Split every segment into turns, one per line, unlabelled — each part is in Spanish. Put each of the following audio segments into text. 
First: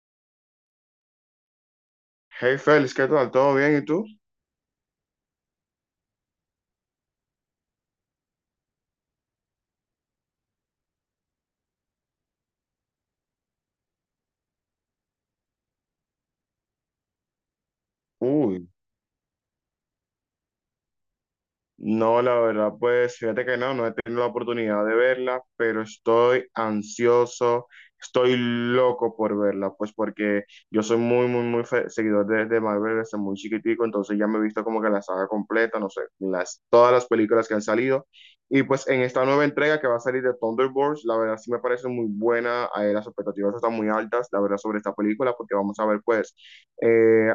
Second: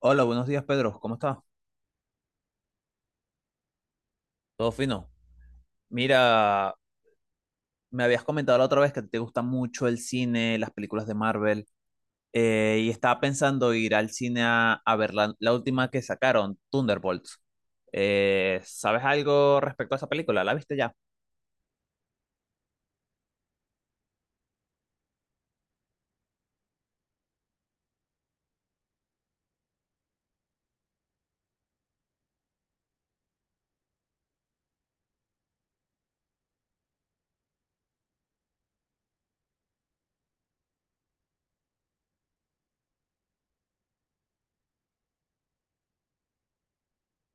Hola, buenos días, Pedro. ¿Cómo estás?
Hey Félix, ¿qué tal? ¿Todo bien? ¿Y tú?
Todo fino. Mira, me habías comentado la otra vez que te gusta mucho el cine, las películas de Marvel. Y estaba pensando ir al cine a ver la última que sacaron, Thunderbolts.
Uy,
¿Sabes algo respecto a esa película? ¿La viste ya?
no, la verdad, pues fíjate que no he tenido la oportunidad de verla, pero estoy ansioso, estoy loco por verla, pues porque yo soy muy, muy, muy seguidor de Marvel desde muy chiquitico, entonces ya me he visto como que la saga completa, no sé, todas las películas que han salido. Y pues en esta nueva entrega que va a salir de Thunderbolts, la verdad sí me parece muy buena, las expectativas están muy altas, la verdad, sobre esta película, porque vamos a ver pues eh,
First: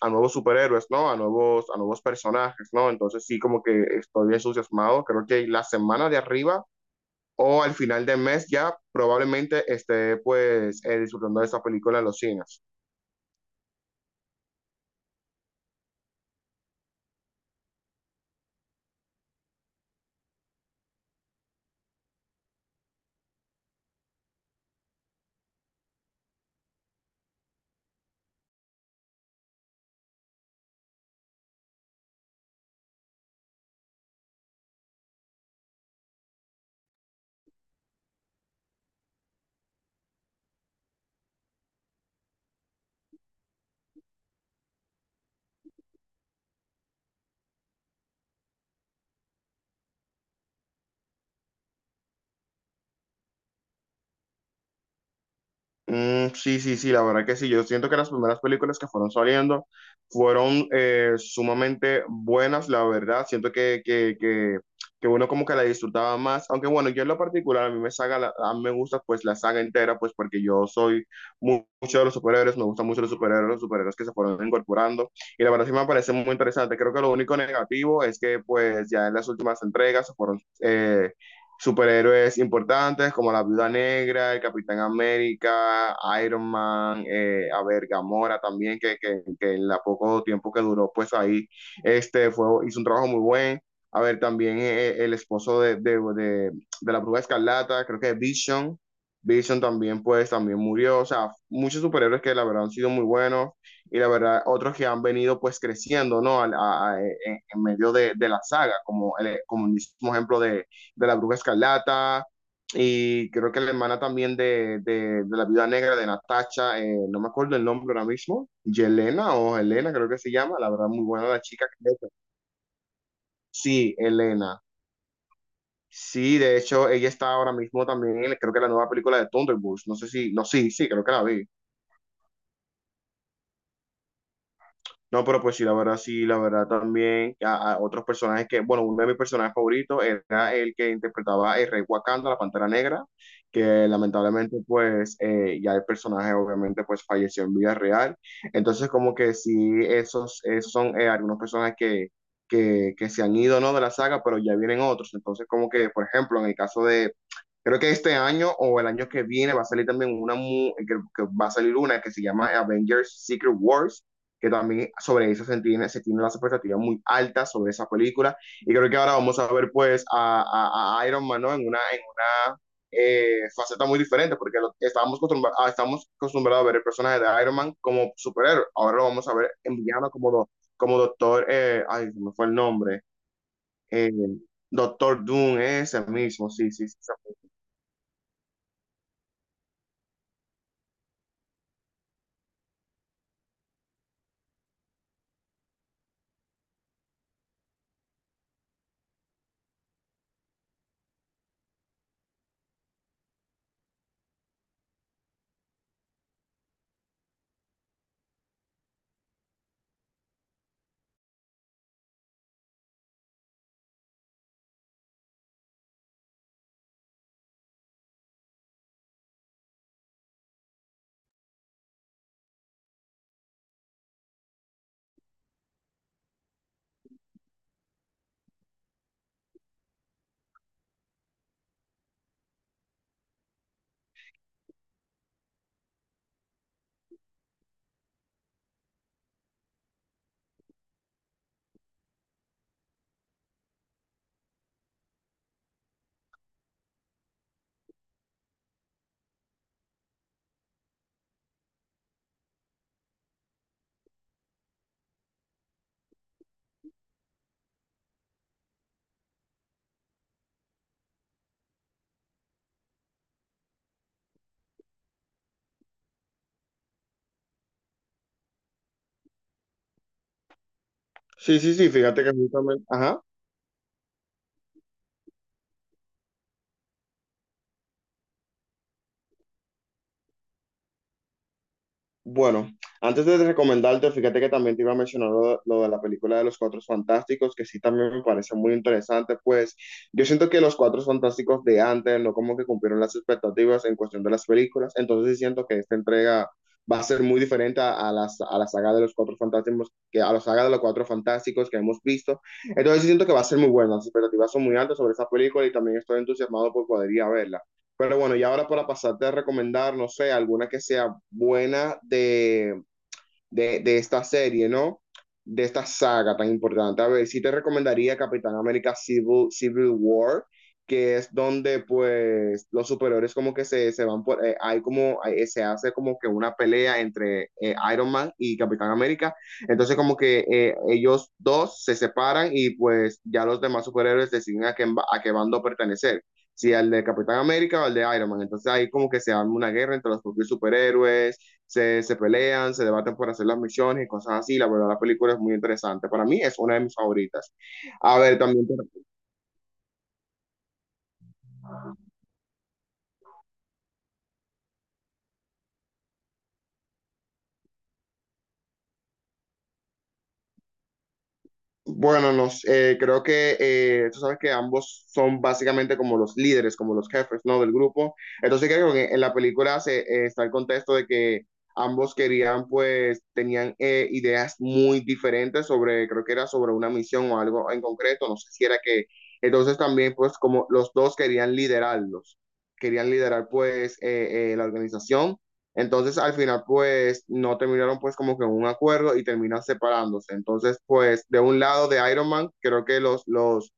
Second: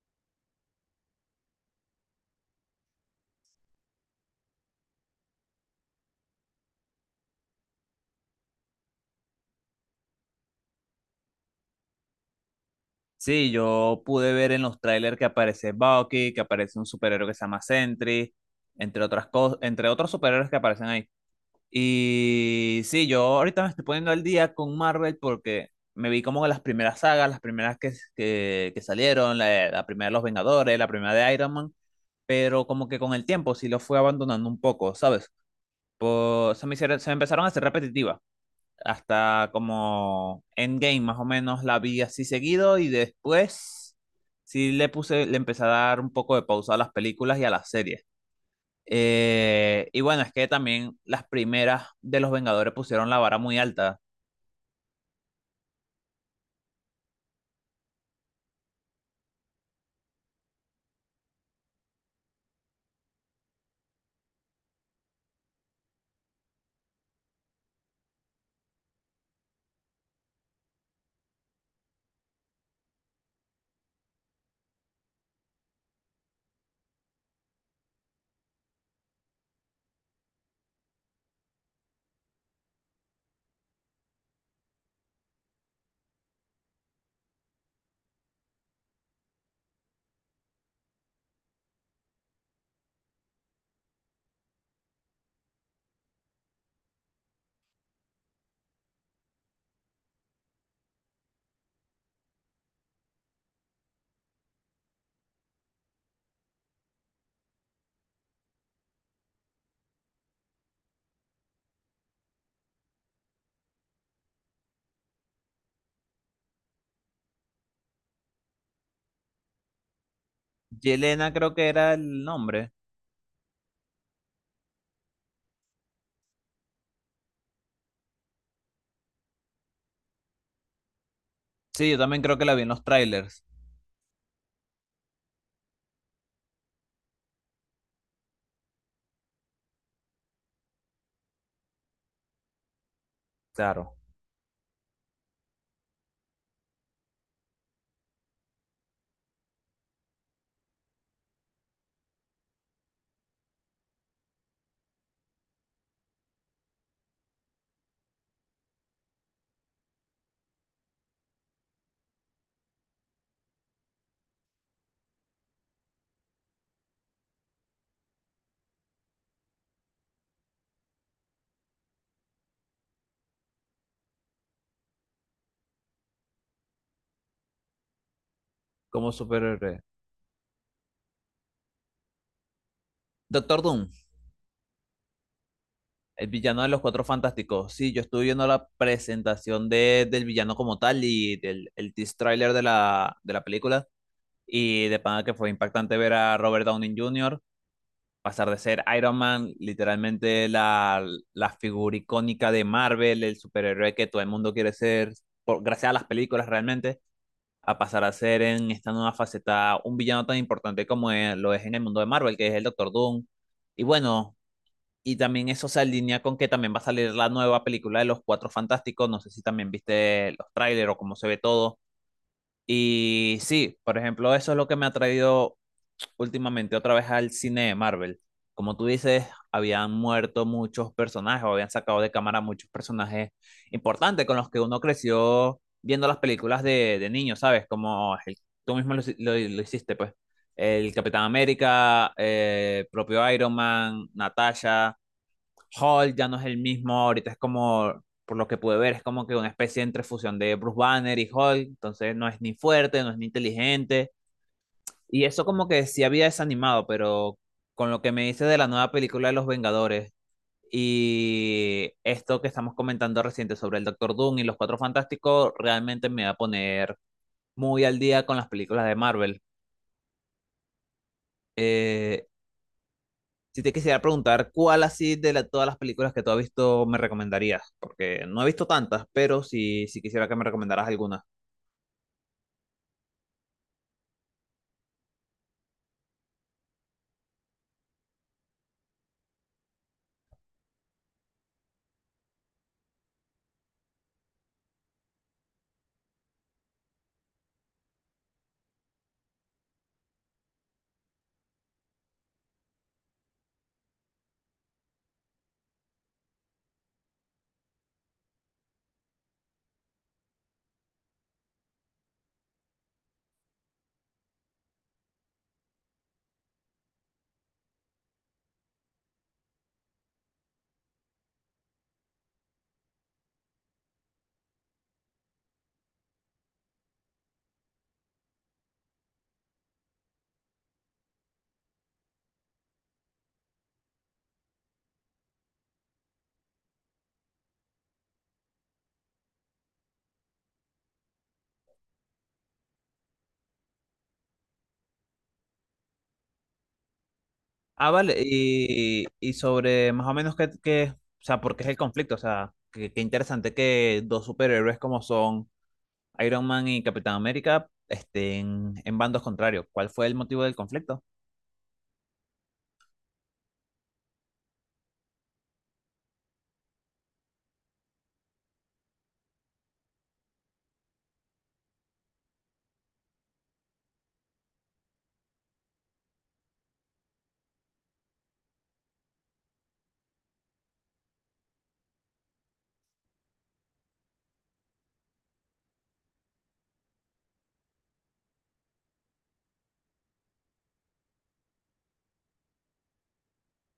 a nuevos superhéroes, ¿no? A nuevos personajes, ¿no? Entonces sí, como que estoy entusiasmado. Creo que la semana de arriba o al final del mes ya probablemente esté pues disfrutando de esta película en los cines.
Sí, yo pude ver en los trailers que aparece Bucky, que aparece un superhéroe que se llama Sentry, entre otras cosas, entre otros superhéroes que aparecen ahí. Y sí, yo ahorita me estoy poniendo al día con Marvel porque me vi como las primeras sagas, las primeras que salieron, la primera de Los Vengadores, la primera de Iron Man, pero como que con el tiempo sí lo fui abandonando un poco, ¿sabes? Pues se me empezaron a hacer repetitivas, hasta como Endgame más o menos la vi así seguido y después sí le empecé a dar un poco de pausa a las películas y a las series. Y bueno, es que también las primeras de los Vengadores pusieron la vara muy alta.
Mm, sí, sí, sí, la verdad que sí. Yo siento que las primeras películas que fueron saliendo fueron sumamente buenas, la verdad. Siento que uno como que la disfrutaba más. Aunque bueno, yo en lo particular, a mí me gusta pues la saga entera, pues porque yo soy mucho de los superhéroes, me gustan mucho los superhéroes, que se fueron incorporando. Y la verdad sí me parece muy interesante. Creo que lo único negativo es que pues ya en las últimas entregas se fueron. Superhéroes importantes como la Viuda Negra, el Capitán América, Iron Man, a ver, Gamora también, que en la poco tiempo que duró, pues ahí este hizo un trabajo muy buen. A ver, también el esposo de la Bruja Escarlata, creo que Vision, también, pues, también murió. O sea, muchos superhéroes que la verdad han sido muy buenos y la verdad otros que han venido, pues, creciendo, ¿no? En medio de la saga, como el mismo ejemplo de la Bruja Escarlata y creo que la hermana también de la Viuda Negra de Natasha, no me acuerdo el nombre ahora mismo, Yelena o Elena creo que se llama, la verdad muy buena
Yelena
la
creo
chica.
que era el nombre.
Sí, Elena. Sí, de hecho ella está ahora mismo también en creo que la nueva película de Thunderbolts, no sé si, no, sí, sí, creo que la vi.
Sí, yo también creo que la vi en los trailers.
No, pero pues sí, la verdad también a otros personajes que, bueno, uno de mis personajes favoritos era el que interpretaba el Rey Wakanda, la Pantera Negra, que
Claro,
lamentablemente pues ya el personaje obviamente pues falleció en vida real. Entonces como que sí, esos son algunos personajes que se han ido, ¿no? De la saga, pero ya vienen otros. Entonces como que, por ejemplo, en el caso de, creo que este año o el año que viene va a salir también una que va a salir una que se llama Avengers Secret Wars, que también sobre eso se tiene las expectativas muy altas sobre esa película. Y creo que ahora vamos a ver pues a Iron Man, ¿no? En una faceta muy diferente, porque lo, estábamos, acostumbrados, ah, estábamos acostumbrados a ver el personaje de Iron Man como superhéroe, ahora lo
como
vamos a ver en
superhéroe.
villano como doctor, ay, se me fue el nombre,
Doctor Doom,
eh, Doctor Doom, ese
el
mismo,
villano de
sí,
los
sí, sí.
Cuatro Fantásticos. Sí, yo estuve viendo la presentación del villano como tal y el tease trailer de la película. Y de pana que fue impactante ver a Robert Downey Jr. pasar de ser Iron Man, literalmente la figura icónica de Marvel, el superhéroe que todo el mundo quiere ser, gracias a las películas realmente, a pasar a ser en esta nueva faceta un villano tan importante lo es en el mundo de Marvel, que es el Doctor Doom. Y bueno, y también eso se alinea con que también va a salir la nueva película de los Cuatro Fantásticos, no sé si también viste los trailers o cómo se ve todo. Y sí, por ejemplo, eso es lo que me ha traído últimamente otra vez al cine de Marvel. Como tú dices, habían muerto muchos personajes o habían sacado de cámara muchos personajes importantes con los que uno creció viendo las películas de niño, ¿sabes? Tú mismo lo hiciste, pues. El Capitán América, propio Iron Man, Natasha, Hulk ya no es el mismo, ahorita es como, por lo que pude ver, es como que una especie entre fusión de Bruce Banner y Hulk, entonces no es ni fuerte, no es ni inteligente y eso como que sí había desanimado, pero con lo que me dices de la nueva película de Los Vengadores y esto que estamos comentando reciente sobre el Doctor Doom y los Cuatro Fantásticos, realmente me va a poner muy al día con las películas de Marvel.
Sí, sí, sí, fíjate
Eh,
que justamente, ajá.
si te quisiera preguntar, ¿cuál así todas las películas que tú has visto me recomendarías? Porque no he visto tantas, pero sí quisiera que me recomendaras alguna.
Bueno, antes de recomendarte, fíjate que también te iba a mencionar de lo de la película de los Cuatro Fantásticos, que sí también me parece muy interesante, pues yo siento que los Cuatro Fantásticos de antes no como que cumplieron las expectativas en cuestión de las películas, entonces sí siento que esta entrega va a ser muy diferente a la saga de los Cuatro Fantásticos, que a la saga de los Cuatro Fantásticos que hemos visto, entonces sí siento que va a ser muy buena, las expectativas son muy altas sobre esa película y también estoy entusiasmado por poder ir a verla. Pero bueno, y ahora para pasarte a recomendar, no sé, alguna que sea buena de esta serie, ¿no? De esta saga tan importante. A ver, sí te recomendaría Capitán América Civil War, que es donde pues los superiores como que se van se hace como que una pelea entre Iron Man y Capitán América, entonces como que ellos dos se separan y pues ya los demás superhéroes deciden a qué bando pertenecer, si al de Capitán América o al de Iron Man, entonces ahí como que se arma una guerra entre los propios superhéroes, se pelean, se debaten por hacer las misiones y cosas así. La verdad, la película es muy interesante. Para mí es una de mis favoritas.
Ah, vale,
A ver, también.
y sobre más o menos o sea, por qué es el conflicto, o sea, qué interesante que dos superhéroes como son Iron Man y Capitán América estén en bandos contrarios. ¿Cuál fue el motivo del conflicto?
Bueno, creo que tú sabes que ambos son básicamente como los líderes, como los jefes, ¿no? Del grupo. Entonces creo que en la película está el contexto de que ambos pues, tenían ideas muy diferentes sobre, creo que era sobre una misión o algo en concreto, no sé si era que, entonces también, pues, como los dos querían liderar, pues, la organización, entonces al final pues no terminaron pues como que en un acuerdo y terminan separándose. Entonces pues de un lado de Iron Man creo que los, los,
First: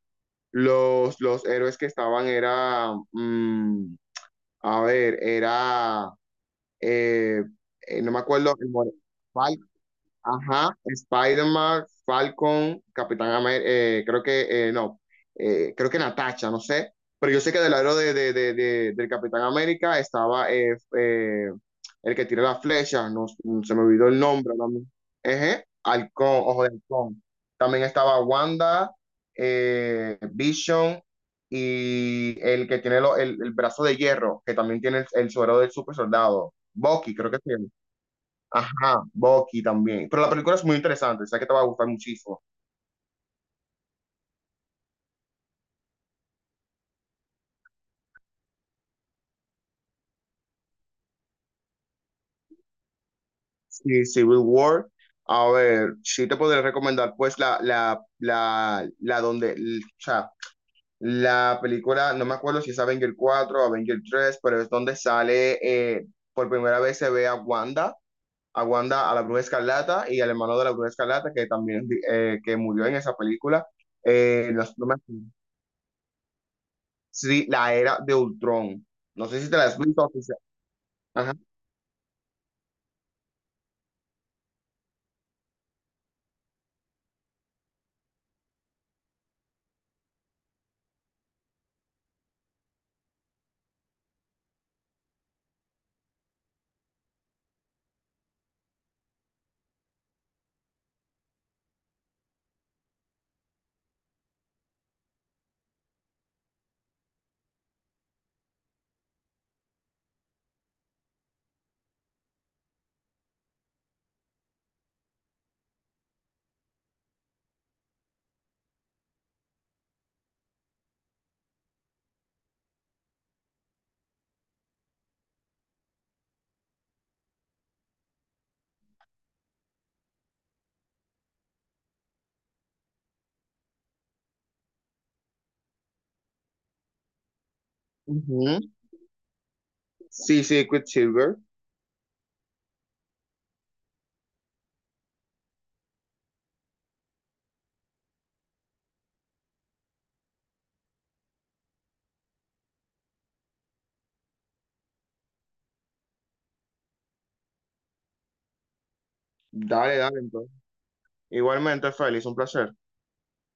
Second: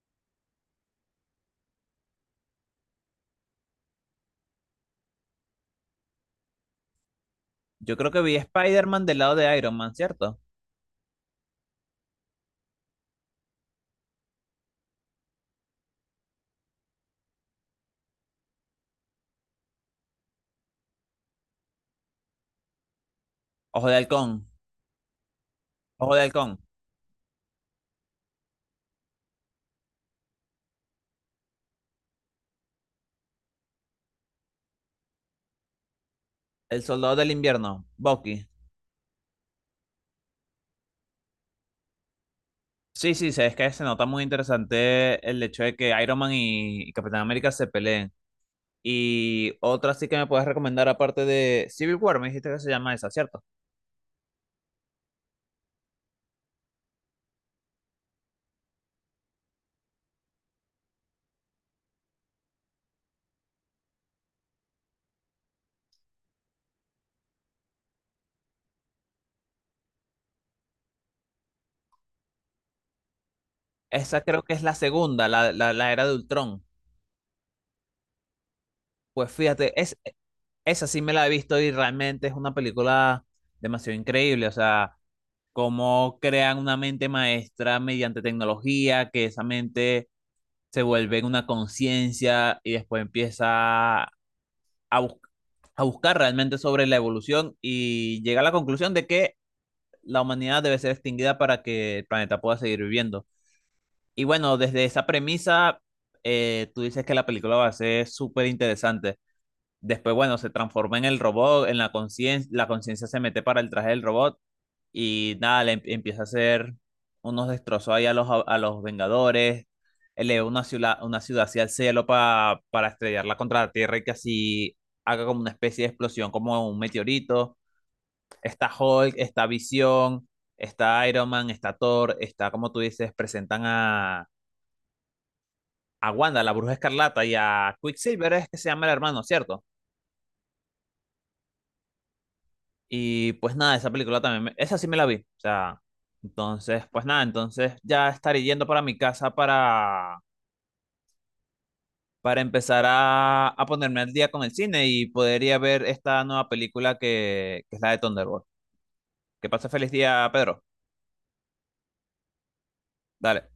los, los héroes que estaban a ver, eh,
Yo
no
creo
me
que vi a
acuerdo,
Spider-Man del lado de Iron Man, ¿cierto?
ajá, Spider-Man, Falcon, Capitán América, creo que, no, creo que Natasha, no sé, pero yo sé que del lado del Capitán América estaba el que tira las flechas, no, se me
Ojo de
olvidó el
Halcón.
nombre también,
Ojo de Halcón.
Ojo de Halcón, también estaba Wanda, Vision y el que tiene el brazo de hierro, que también tiene el suero del super soldado,
El
Bucky,
Soldado
creo
del
que sí.
Invierno, Bucky.
Ajá, Bucky también. Pero la película es muy interesante, sé que te va a gustar muchísimo.
Sí, sí, sí, es que se nota muy interesante el hecho de que Iron Man y Capitán América se peleen. Y otra sí que me puedes recomendar aparte de Civil War, me dijiste que se llama esa, ¿cierto?
Sí, Civil War. A ver, sí te podría recomendar pues o sea, la película, no me acuerdo si es Avenger 4 o Avenger 3, pero es donde sale, por primera vez se ve a Wanda, a la Bruja Escarlata y al hermano de la Bruja Escarlata que también que murió en esa película.
Esa creo
Eh,
que es
no
la
sé, no me acuerdo.
segunda, la era de Ultrón.
Sí, la era de Ultron. No
Pues
sé si te la has
fíjate,
visto. Oficial.
esa sí me la he visto y realmente es una película demasiado increíble. O sea, cómo crean una mente maestra mediante tecnología, que esa mente se vuelve en una conciencia y después empieza bus- a buscar realmente sobre la evolución y llega a la conclusión de que la humanidad debe ser extinguida para que el planeta pueda seguir viviendo. Y bueno, desde esa premisa, tú dices que la película va a ser súper interesante. Después, bueno, se transforma en el robot, en la conciencia se mete para el traje del robot y nada, empieza a hacer unos destrozos ahí a los Vengadores, eleva una ciudad hacia el cielo para estrellarla contra la Tierra y que así haga como una especie de explosión, como un meteorito. Está Hulk, está Visión, está Iron Man, está Thor, está, como tú dices, presentan a Wanda, la Bruja Escarlata y a Quicksilver es que
Ajá.
se llama el hermano, ¿cierto?
Sí, sí, Quicksilver.
Y pues nada, esa película también, esa sí me la vi, o sea, entonces, pues nada, entonces ya estaré yendo para mi casa para empezar a ponerme al día con el cine y podría ver esta nueva película que es la de Thunderbolt. Que pase feliz
Dale, dale,
día,
entonces.
Pedro.
Igualmente, Félix, un placer.
Dale.